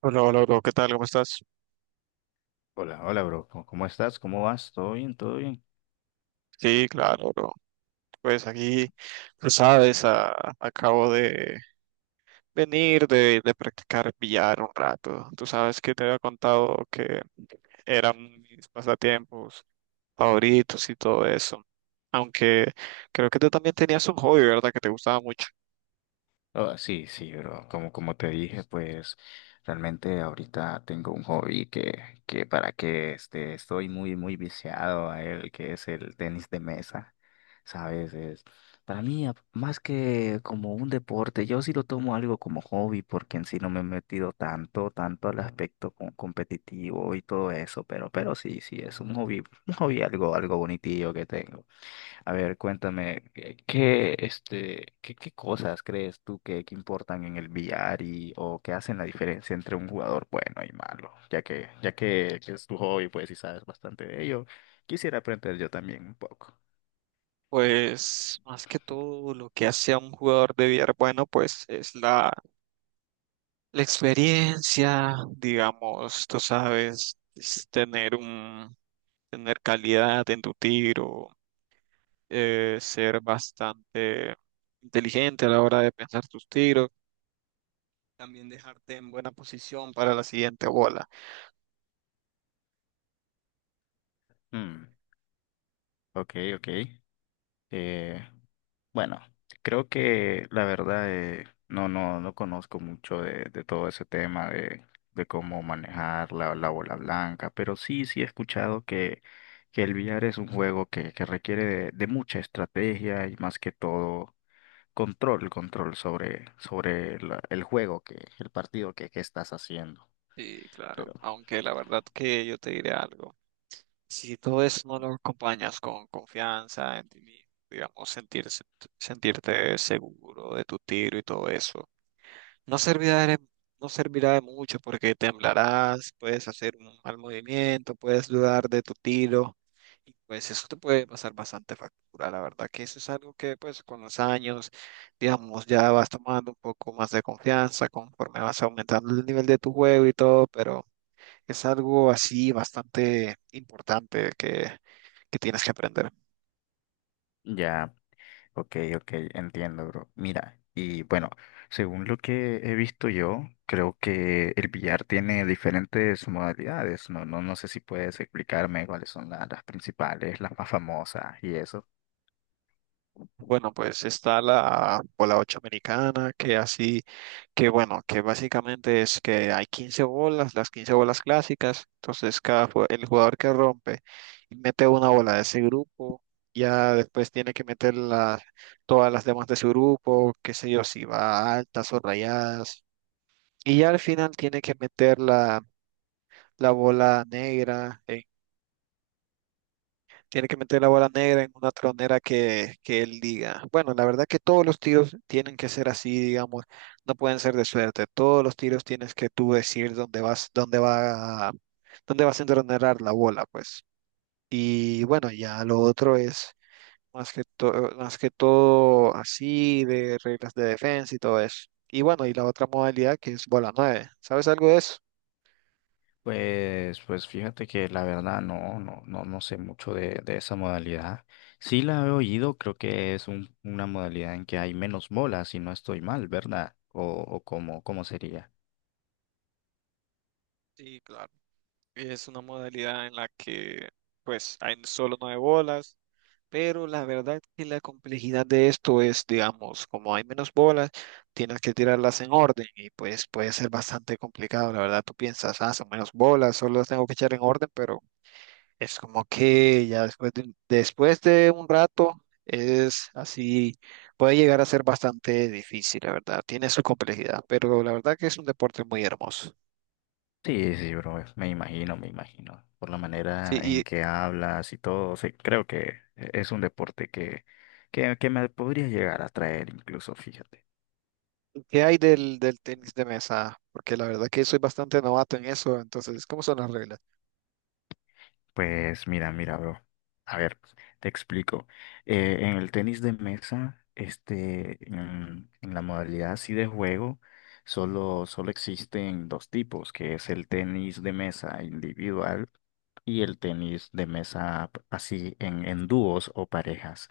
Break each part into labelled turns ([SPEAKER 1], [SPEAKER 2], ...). [SPEAKER 1] Hola, hola, bro, ¿qué tal? ¿Cómo estás?
[SPEAKER 2] Hola, hola, bro. ¿Cómo estás? ¿Cómo vas? ¿Todo bien? ¿Todo bien?
[SPEAKER 1] Sí, claro, bro. Pues aquí, tú sabes, acabo de venir de practicar billar un rato. Tú sabes que te había contado que eran mis pasatiempos favoritos y todo eso. Aunque creo que tú también tenías un hobby, ¿verdad? Que te gustaba mucho.
[SPEAKER 2] Oh, sí, sí, bro. Como te dije, pues realmente ahorita tengo un hobby que estoy muy, muy viciado a él, que es el tenis de mesa. ¿Sabes? Es, para mí, más que como un deporte, yo sí lo tomo algo como hobby, porque en sí no me he metido tanto al aspecto competitivo y todo eso, pero sí, sí, es un hobby algo, algo bonitillo que tengo. A ver, cuéntame, ¿qué cosas crees tú que importan en el billar y o que hacen la diferencia entre un jugador bueno y malo? Ya que es tu hobby, pues, y sabes bastante de ello, quisiera aprender yo también un poco.
[SPEAKER 1] Pues más que todo lo que hace a un jugador de billar bueno, pues es la experiencia, digamos, tú sabes, es tener calidad en tu tiro, ser bastante inteligente a la hora de pensar tus tiros, también dejarte en buena posición para la siguiente bola.
[SPEAKER 2] Mm, ok, ok. Eh, bueno, creo que la verdad no conozco mucho de todo ese tema de cómo manejar la bola blanca, pero sí, sí he escuchado que el billar es un juego que requiere de mucha estrategia y más que todo control, control sobre el juego que, el partido que estás haciendo.
[SPEAKER 1] Sí, claro,
[SPEAKER 2] Pero
[SPEAKER 1] aunque la verdad que yo te diré algo, si todo eso no lo acompañas con confianza en ti mismo, digamos, sentirte seguro de tu tiro y todo eso. No servirá de, no servirá de mucho porque temblarás, puedes hacer un mal movimiento, puedes dudar de tu tiro y pues eso te puede pasar bastante factura. La verdad que eso es algo que pues con los años, digamos, ya vas tomando un poco más de confianza conforme vas aumentando el nivel de tu juego y todo, pero es algo así bastante importante que tienes que aprender.
[SPEAKER 2] ya. Ok, ok, entiendo, bro. Mira, y bueno, según lo que he visto yo, creo que el billar tiene diferentes modalidades. No, no, no sé si puedes explicarme cuáles son las principales, las más famosas y eso.
[SPEAKER 1] Bueno, pues está la bola 8 americana, que así, que bueno, que básicamente es que hay 15 bolas, las 15 bolas clásicas, entonces el jugador que rompe y mete una bola de ese grupo, ya después tiene que todas las demás de su grupo, qué sé yo, si va altas o rayadas, y ya al final tiene que meter la bola negra. Tiene que meter la bola negra en una tronera que él diga. Bueno, la verdad que todos los tiros tienen que ser así, digamos, no pueden ser de suerte. Todos los tiros tienes que tú decir dónde vas a entronerar la bola, pues. Y bueno, ya lo otro es más que todo así de reglas de defensa y todo eso. Y bueno, y la otra modalidad que es bola 9. ¿Sabes algo de eso?
[SPEAKER 2] Pues, pues fíjate que la verdad no sé mucho de esa modalidad. Sí la he oído, creo que es una modalidad en que hay menos bolas, si no estoy mal, ¿verdad? O cómo, cómo sería.
[SPEAKER 1] Sí, claro. Es una modalidad en la que pues hay solo 9 bolas, pero la verdad que la complejidad de esto es, digamos, como hay menos bolas, tienes que tirarlas en orden y pues puede ser bastante complicado, la verdad. Tú piensas, ah, son menos bolas, solo las tengo que echar en orden, pero es como que ya después de un rato es así, puede llegar a ser bastante difícil, la verdad. Tiene su complejidad, pero la verdad que es un deporte muy hermoso.
[SPEAKER 2] Sí, sí, bro, me imagino, me imagino. Por la manera
[SPEAKER 1] Sí,
[SPEAKER 2] en que hablas y todo, sí, creo que es un deporte que me podría llegar a traer incluso, fíjate.
[SPEAKER 1] ¿qué hay del tenis de mesa? Porque la verdad que soy bastante novato en eso, entonces, ¿cómo son las reglas?
[SPEAKER 2] Pues mira, mira, bro. A ver, te explico. En el tenis de mesa, en la modalidad así de juego, solo, solo existen dos tipos, que es el tenis de mesa individual y el tenis de mesa así en dúos o parejas.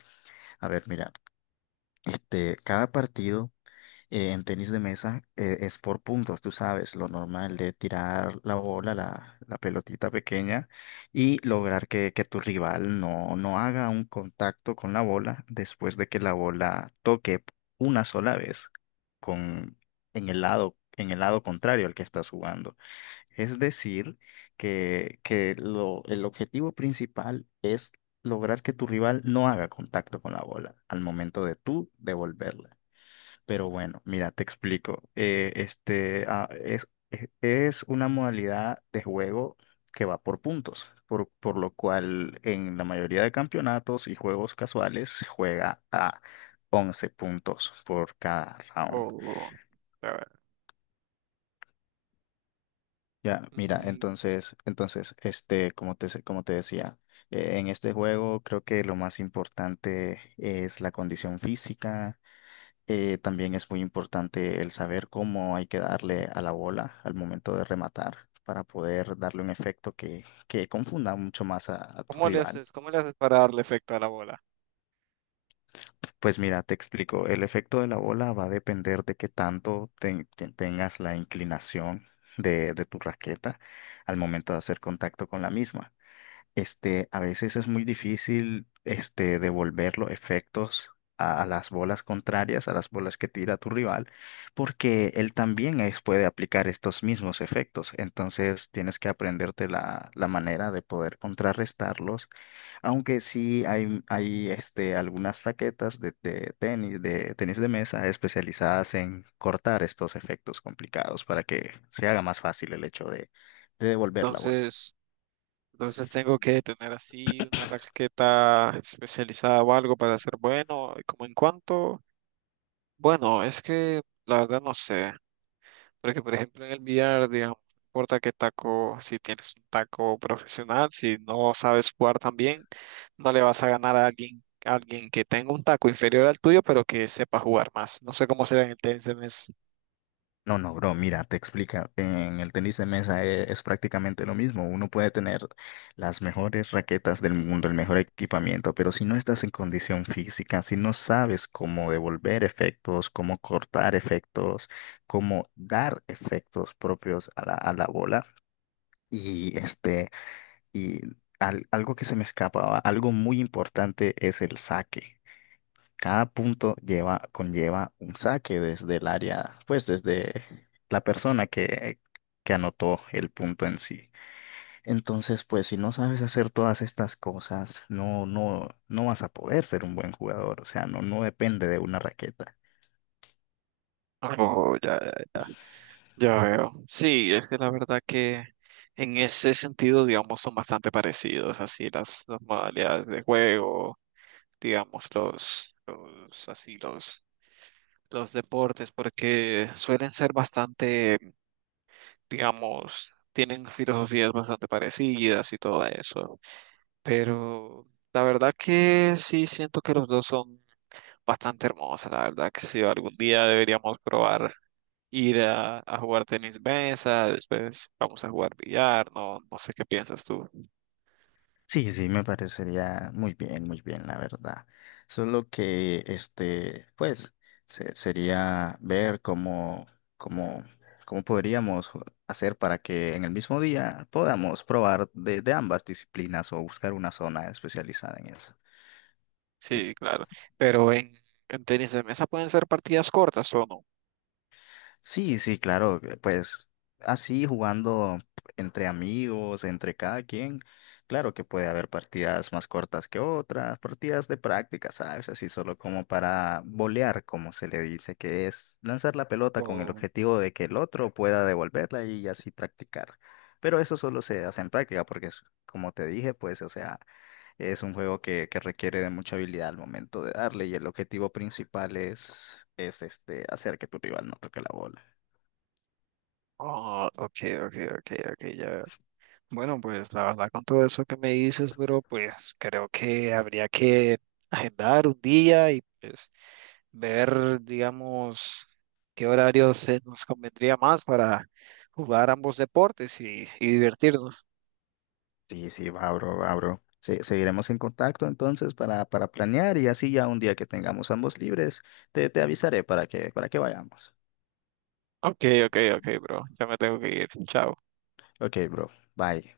[SPEAKER 2] A ver, mira, este, cada partido en tenis de mesa es por puntos, tú sabes, lo normal de tirar la bola, la pelotita pequeña y lograr que tu rival no haga un contacto con la bola después de que la bola toque una sola vez con, en el lado contrario al que estás jugando. Es decir, que el objetivo principal es lograr que tu rival no haga contacto con la bola al momento de tú devolverla. Pero bueno, mira, te explico. Es una modalidad de juego que va por puntos, por lo cual en la mayoría de campeonatos y juegos casuales se juega a 11 puntos por cada round.
[SPEAKER 1] O, a ver,
[SPEAKER 2] Ya, mira,
[SPEAKER 1] mm,
[SPEAKER 2] como te decía, en este juego creo que lo más importante es la condición física. También es muy importante el saber cómo hay que darle a la bola al momento de rematar para poder darle un efecto que confunda mucho más a tu
[SPEAKER 1] ¿cómo le
[SPEAKER 2] rival.
[SPEAKER 1] haces, para darle efecto a la bola?
[SPEAKER 2] Pues mira, te explico, el efecto de la bola va a depender de qué tanto tengas la inclinación de tu raqueta al momento de hacer contacto con la misma. Este, a veces es muy difícil, este, devolver los efectos a las bolas contrarias, a las bolas que tira tu rival, porque él también puede aplicar estos mismos efectos. Entonces tienes que aprenderte la manera de poder contrarrestarlos, aunque sí hay este, algunas raquetas de tenis de mesa especializadas en cortar estos efectos complicados para que se haga más fácil el hecho de devolver la bola.
[SPEAKER 1] Entonces, entonces tengo que tener así una raqueta especializada o algo para ser bueno. ¿Y cómo en cuánto? Bueno, es que la verdad no sé. Porque, por ejemplo, en el billar, digamos, no importa qué taco, si tienes un taco profesional, si no sabes jugar tan bien, no le vas a ganar a alguien, que tenga un taco inferior al tuyo, pero que sepa jugar más. No sé cómo será en el tenis.
[SPEAKER 2] No, no, bro, mira, te explica. En el tenis de mesa es, prácticamente lo mismo. Uno puede tener las mejores raquetas del mundo, el mejor equipamiento, pero si no estás en condición física, si no sabes cómo devolver efectos, cómo cortar efectos, cómo dar efectos propios a a la bola, y este, y algo que se me escapaba, algo muy importante es el saque. Cada punto lleva, conlleva un saque desde el área, pues desde la persona que anotó el punto en sí. Entonces, pues si no sabes hacer todas estas cosas, no vas a poder ser un buen jugador. O sea, no, no depende de una raqueta.
[SPEAKER 1] Oh, ya, ya, ya. Ya veo. Sí, es que la verdad que en ese sentido, digamos, son bastante parecidos, así las modalidades de juego, digamos, los deportes, porque suelen ser bastante, digamos, tienen filosofías bastante parecidas y todo eso. Pero la verdad que sí siento que los dos son bastante hermosos. La verdad que sí, algún día deberíamos probar ir a jugar tenis mesa, después vamos a jugar billar, no, no sé qué piensas tú.
[SPEAKER 2] Sí, sí, me parecería muy bien, la verdad. Solo que, este, pues, sería ver cómo, cómo podríamos hacer para que en el mismo día podamos probar de ambas disciplinas o buscar una zona especializada en eso.
[SPEAKER 1] Sí, claro. Pero en tenis de mesa pueden ser partidas cortas o no.
[SPEAKER 2] Sí, sí, claro, que, pues así jugando entre amigos, entre cada quien, claro que puede haber partidas más cortas que otras, partidas de práctica, ¿sabes? Así solo como para bolear, como se le dice, que es lanzar la pelota con el
[SPEAKER 1] Oh,
[SPEAKER 2] objetivo de que el otro pueda devolverla y así practicar. Pero eso solo se hace en práctica porque, como te dije, pues, o sea, es un juego que requiere de mucha habilidad al momento de darle y el objetivo principal es este, hacer que tu rival no toque la bola.
[SPEAKER 1] oh, ok, ok, ok, ok, ya. Bueno, pues la verdad con todo eso que me dices, bro, pues creo que habría que agendar un día y pues ver, digamos, qué horario se nos convendría más para jugar ambos deportes y divertirnos.
[SPEAKER 2] Sí, sí, va, bro, va, bro. Seguiremos en contacto entonces para planear y así ya un día que tengamos ambos libres, te avisaré para que vayamos.
[SPEAKER 1] Ok, ok, ok, bro. Ya me tengo que ir. Chao.
[SPEAKER 2] Ok, bro, bye.